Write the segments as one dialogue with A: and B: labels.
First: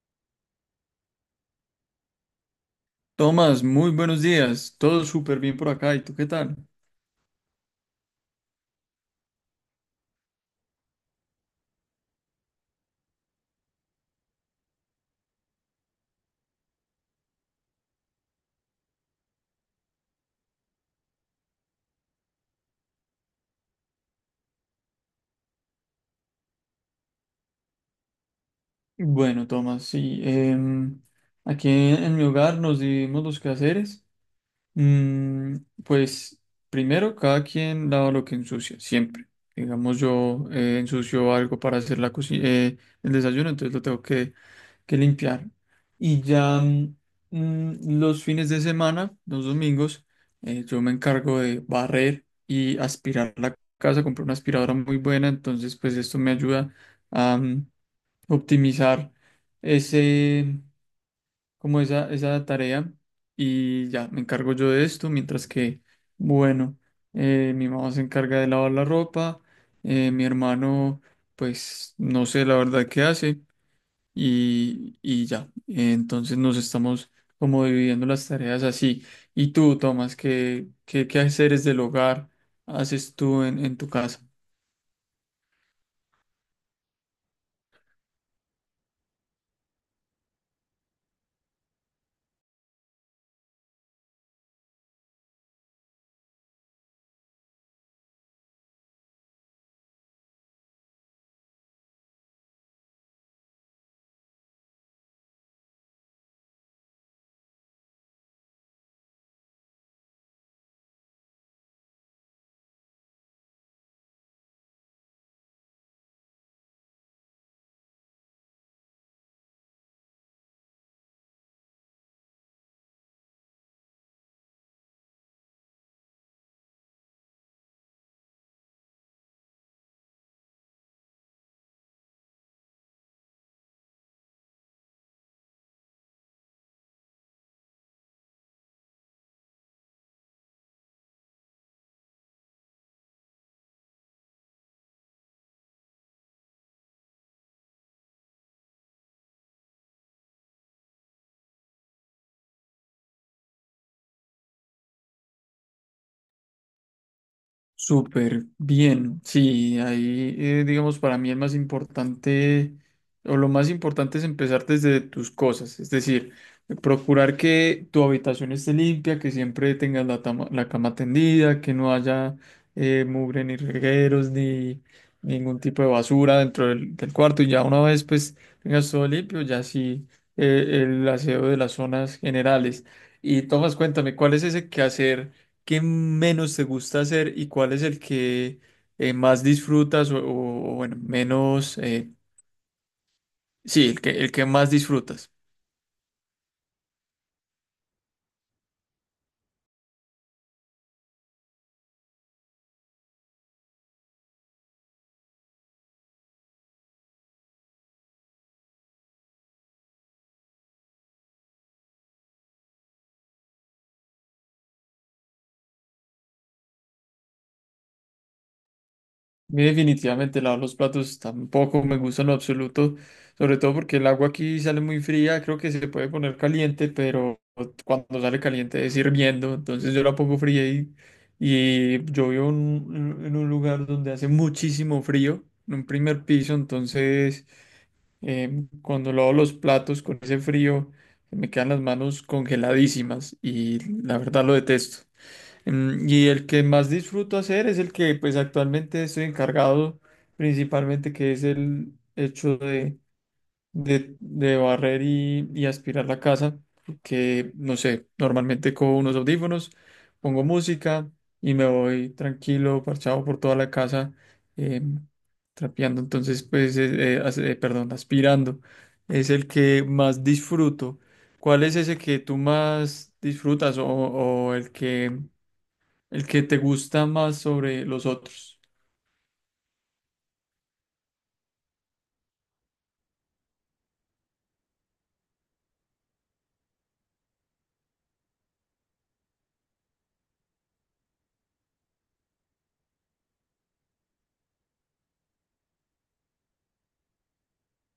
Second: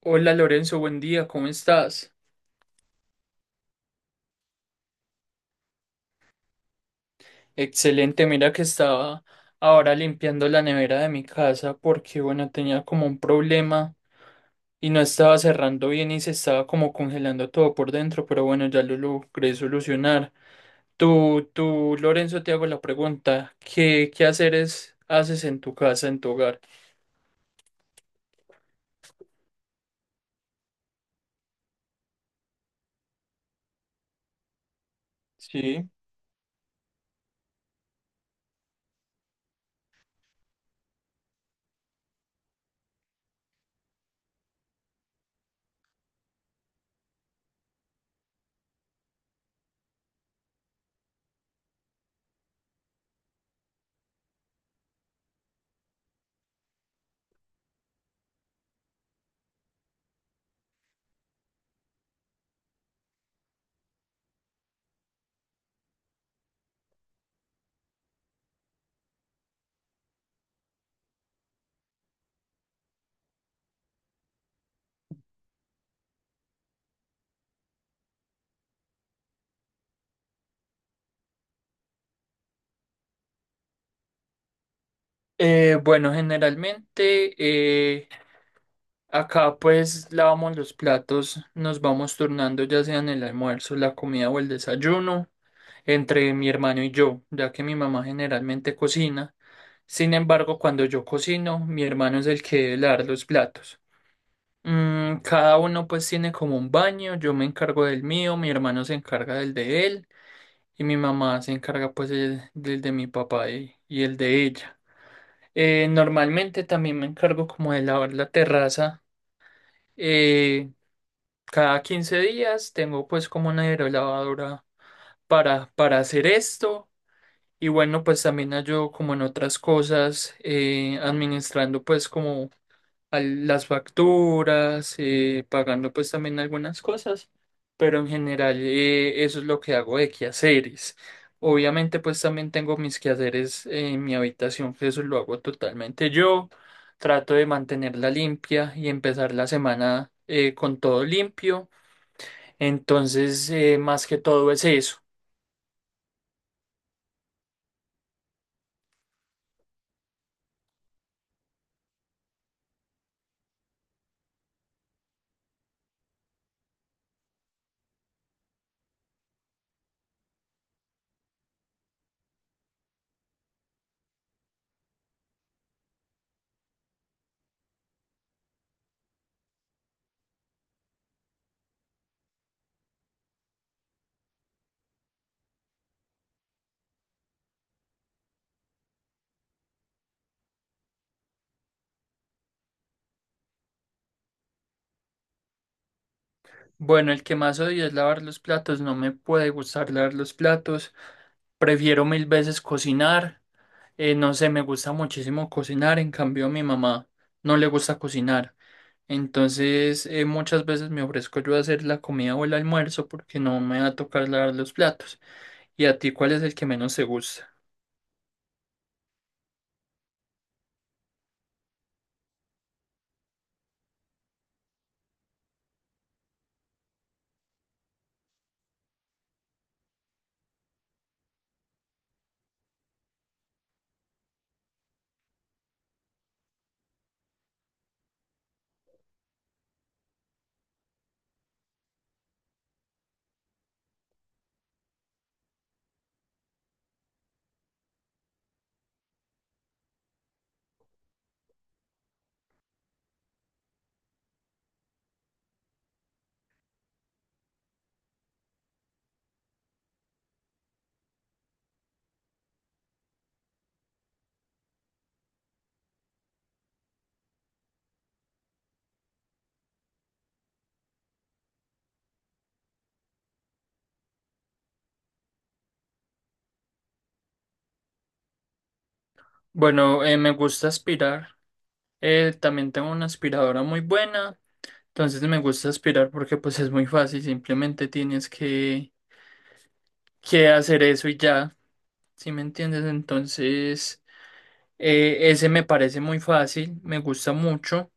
A: Hola Lorenzo, buen día, ¿cómo estás?
B: Tomás, muy buenos días. Todo súper bien por acá. ¿Y tú qué tal?
A: Excelente, mira que estaba ahora limpiando la nevera de mi casa porque, bueno, tenía como un problema y no estaba cerrando bien y se estaba como congelando todo por dentro, pero bueno, ya lo logré solucionar. Tú, Lorenzo, te hago la pregunta, ¿qué haceres haces en tu casa, en tu hogar?
B: Bueno, Tomás, sí. Aquí en mi hogar nos dividimos los quehaceres. Mm,
A: Sí.
B: pues primero, cada quien lava lo que ensucia, siempre. Digamos, yo ensucio algo para hacer la el desayuno, entonces lo tengo que limpiar. Y ya los fines de semana, los domingos, yo me encargo de barrer y aspirar la casa. Compré una aspiradora muy buena, entonces pues esto me ayuda a optimizar ese, como esa tarea. Y ya me encargo yo de esto, mientras que, bueno, mi mamá se encarga de lavar la ropa, mi hermano, pues no sé la verdad qué hace y ya. Entonces nos estamos como dividiendo las tareas así. ¿Y tú, Tomás, qué haces del hogar haces tú en tu casa?
A: Bueno, generalmente acá pues lavamos los platos, nos vamos turnando ya sea en el almuerzo, la comida o el desayuno, entre mi hermano y yo, ya que mi mamá generalmente cocina. Sin embargo, cuando yo cocino, mi hermano es el que debe lavar los platos. Mm, cada uno pues tiene como un baño, yo me encargo del mío, mi hermano se encarga del de él y mi mamá se encarga pues del de mi papá y el de ella. Normalmente también me encargo como de lavar la terraza. Eh, Cada 15 días tengo pues como una aerolavadora para hacer esto, y bueno, pues también ayudo como en otras cosas, administrando pues como las facturas, pagando pues también algunas cosas, pero en general, eso es lo que hago de quehaceres. Obviamente pues también tengo mis quehaceres en mi habitación, que eso lo hago totalmente yo. Trato de mantenerla limpia y empezar la semana con todo limpio. Entonces, más que todo es eso.
B: Súper bien, sí, ahí digamos para mí el más importante o lo más importante es empezar desde tus cosas, es decir, procurar que tu habitación esté limpia, que siempre tengas la cama tendida, que no haya mugre ni regueros ni ningún tipo de basura dentro del cuarto y ya una vez pues tengas todo limpio, ya sí el aseo de las zonas generales. Y Tomás, cuéntame, ¿cuál es ese quehacer? ¿Qué menos te gusta hacer y cuál es el que más disfrutas o, bueno, sí, el que más disfrutas?
A: Bueno, el que más odio es lavar los platos. No me puede gustar lavar los platos. Prefiero mil veces cocinar. No sé, me gusta muchísimo cocinar. En cambio, a mi mamá no le gusta cocinar. Entonces, muchas veces me ofrezco yo a hacer la comida o el almuerzo porque no me va a tocar lavar los platos. ¿Y a ti cuál es el que menos te gusta?
B: A mí definitivamente lavar los platos tampoco me gusta en lo absoluto, sobre todo porque el agua aquí sale muy fría, creo que se puede poner caliente, pero cuando sale caliente es hirviendo, entonces yo la pongo fría y yo vivo en un lugar donde hace muchísimo frío, en un primer piso, entonces cuando lavo los platos con ese frío, me quedan las manos congeladísimas y la verdad lo detesto. Y el que más disfruto hacer es el que pues actualmente estoy encargado principalmente, que es el hecho de de barrer y aspirar la casa, porque, no sé, normalmente con unos audífonos, pongo música y me voy tranquilo, parchado por toda la casa, eh, trapeando, entonces, pues, perdón, aspirando. Es el que más disfruto. ¿Cuál es ese que tú más disfrutas o el que te gusta más sobre los otros?
A: Bueno, me gusta aspirar. También tengo una aspiradora muy buena. Entonces me gusta aspirar porque pues es muy fácil, simplemente tienes que hacer eso y ya, ¿sí me entiendes? Entonces ese me parece muy fácil, me gusta mucho,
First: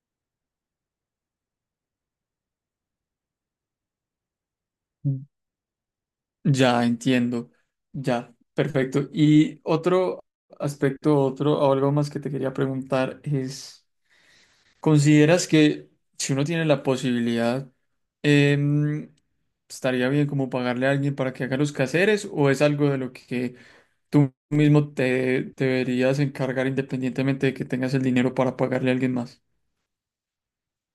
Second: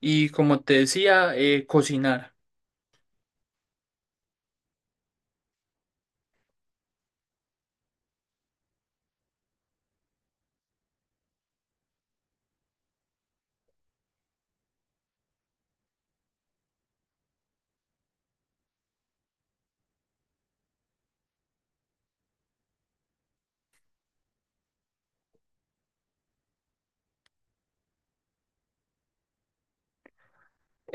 A: y como te decía, cocinar.
B: Ya entiendo, ya, perfecto. Y otro aspecto, otro, o algo más que te quería preguntar es, ¿consideras que si uno tiene la posibilidad, em, estaría bien como pagarle a alguien para que haga los quehaceres o es algo de lo que tú mismo te deberías encargar independientemente de que tengas el dinero para pagarle a alguien más?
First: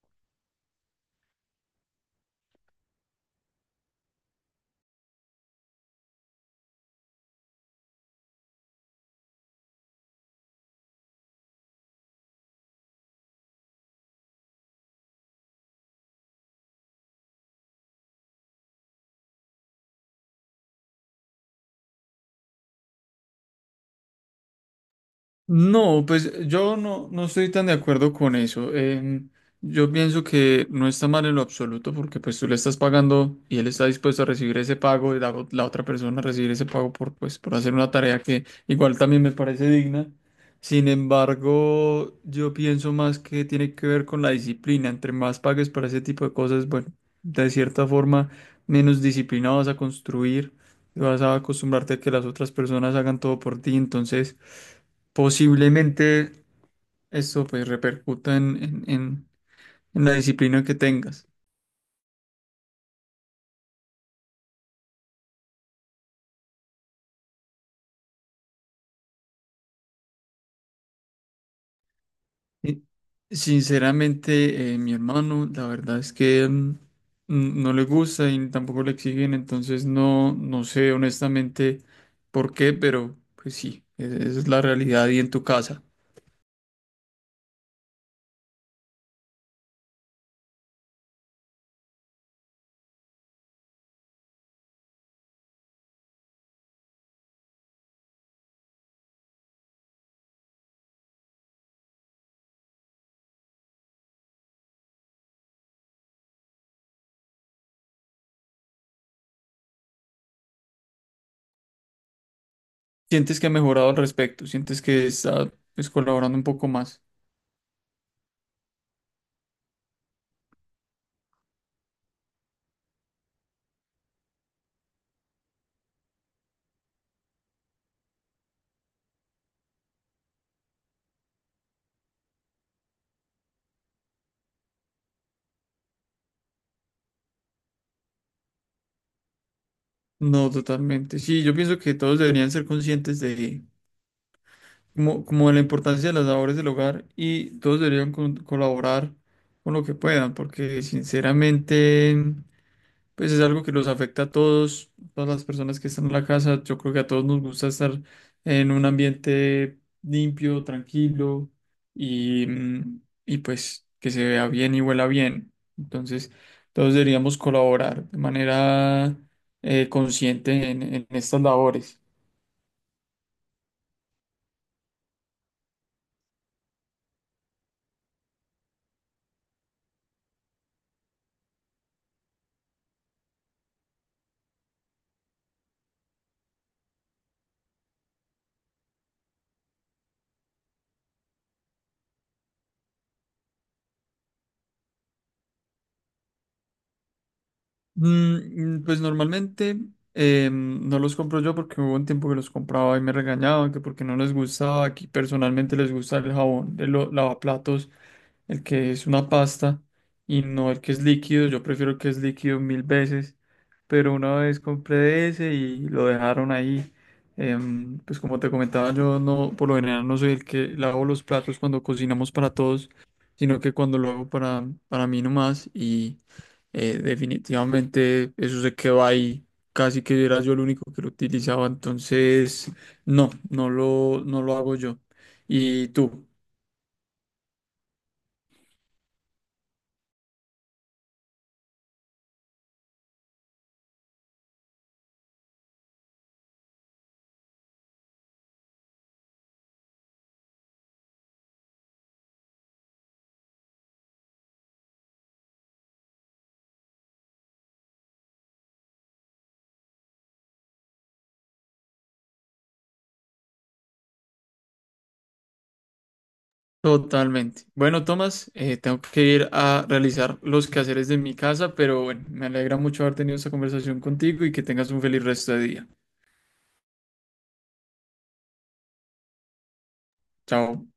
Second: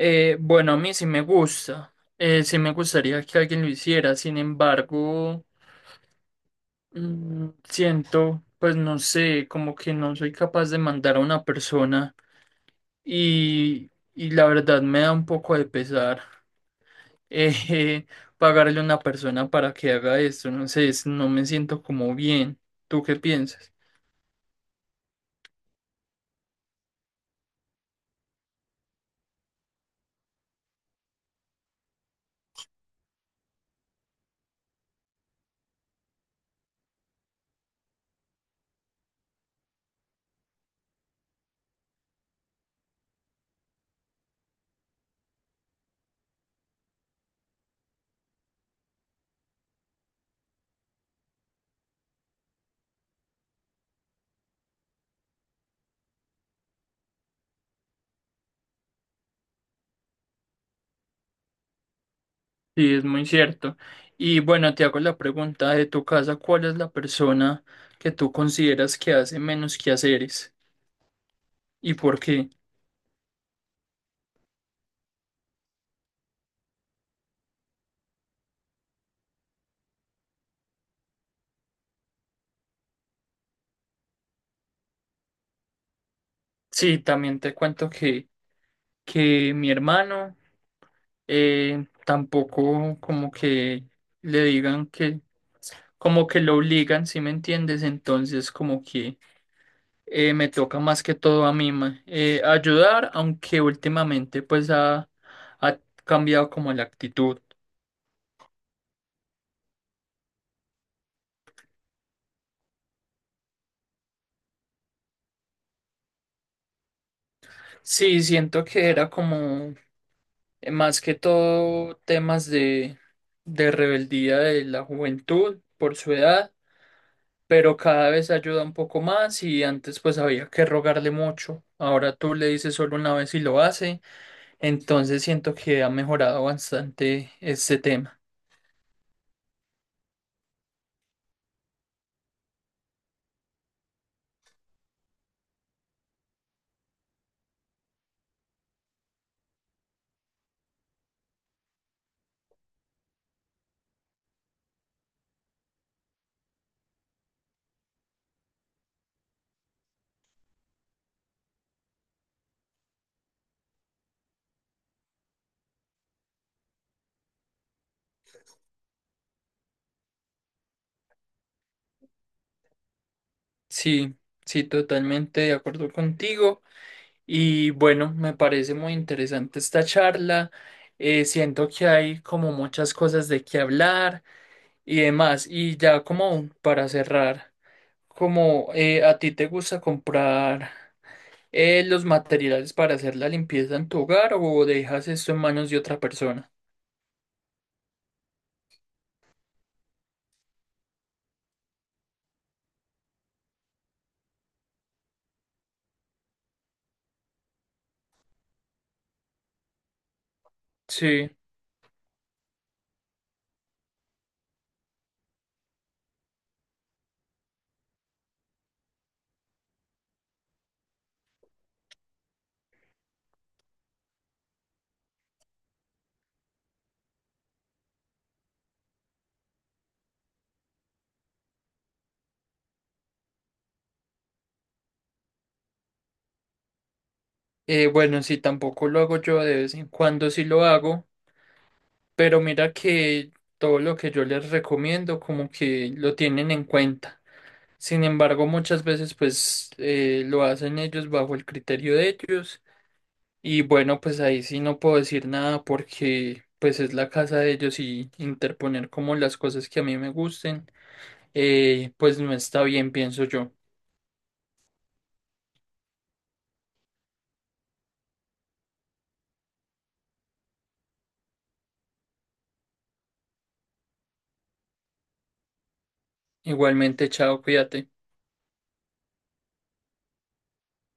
A: Bueno, a mí sí me gusta, sí me gustaría que alguien lo hiciera. Sin embargo, mm, siento, pues no sé, como que no soy capaz de mandar a una persona, y la verdad me da un poco de pesar. eh, pagarle a una persona para que haga esto, no sé, no me siento como bien. ¿Tú qué piensas?
B: No, pues yo no estoy tan de acuerdo con eso. Yo pienso que no está mal en lo absoluto porque pues tú le estás pagando y él está dispuesto a recibir ese pago y la otra persona a recibir ese pago por, pues, por hacer una tarea que igual también me parece digna. Sin embargo, yo pienso más que tiene que ver con la disciplina. Entre más pagues para ese tipo de cosas, bueno, de cierta forma, menos disciplina vas a construir, vas a acostumbrarte a que las otras personas hagan todo por ti. Entonces posiblemente esto pues repercuta en la disciplina que tengas.
A: Sí, es muy cierto. Y bueno, te hago la pregunta de tu casa, ¿cuál es la persona que tú consideras que hace menos quehaceres y por qué?
B: Y, sinceramente, mi hermano, la verdad es que no le gusta y tampoco le exigen, entonces no sé honestamente por qué, pero pues sí, esa es la realidad y en tu casa.
A: Sí, también te cuento que mi hermano tampoco como que le digan que, como que lo obligan, ¿si me entiendes? Entonces, como que me toca más que todo a mí ayudar, aunque últimamente pues ha, ha cambiado como la actitud.
B: ¿Sientes que ha mejorado al respecto? ¿Sientes que está, pues, colaborando un poco más?
A: Sí, siento que era como más que todo temas de rebeldía de la juventud por su edad, pero cada vez ayuda un poco más y antes pues había que rogarle mucho. Ahora tú le dices solo una vez y lo hace, entonces siento que ha mejorado bastante este tema.
B: No, totalmente. Sí, yo pienso que todos deberían ser conscientes de como de la importancia de las labores del hogar y todos deberían colaborar con lo que puedan, porque sinceramente, pues es algo que los afecta a todos, todas las personas que están en la casa. Yo creo que a todos nos gusta estar en un ambiente limpio, tranquilo y, y pues que se vea bien y huela bien. Entonces, todos deberíamos colaborar de manera consciente en estas labores.
A: Sí, sí, totalmente de acuerdo contigo. Y bueno, me parece muy interesante esta charla. Siento que hay como muchas cosas de qué hablar y demás. Y ya como para cerrar, como ¿a ti te gusta comprar los materiales para hacer la limpieza en tu hogar o dejas esto en manos de otra persona?
B: Pues normalmente no los compro yo porque hubo un tiempo que los compraba y me regañaban que porque no les gustaba. Aquí personalmente les gusta el jabón de los lavaplatos, el que es una pasta y no el que es
A: Sí,
B: líquido. Yo prefiero el que es líquido mil veces, pero una vez compré ese y lo dejaron ahí. Pues como te comentaba, yo no, por lo general no soy el que lavo los platos cuando cocinamos para todos, sino que cuando lo hago para mí nomás y definitivamente eso se quedó ahí. Casi que era yo el único que lo utilizaba. Entonces, no lo hago yo. Y tú,
A: bueno, sí, tampoco lo hago yo. De vez en cuando, sí lo hago, pero mira que todo lo que yo les recomiendo como que lo tienen en cuenta. Sin embargo, muchas veces pues lo hacen ellos bajo el criterio de ellos, y bueno, pues ahí sí no puedo decir nada porque pues es la casa de ellos, y interponer como las cosas que a mí me gusten, pues no está bien, pienso yo.
B: totalmente. Bueno, Tomás, tengo que ir a realizar los quehaceres de mi casa, pero bueno, me alegra mucho haber tenido esta conversación contigo y que tengas un feliz resto de día.
A: Igualmente, chao, cuídate.
B: Chao.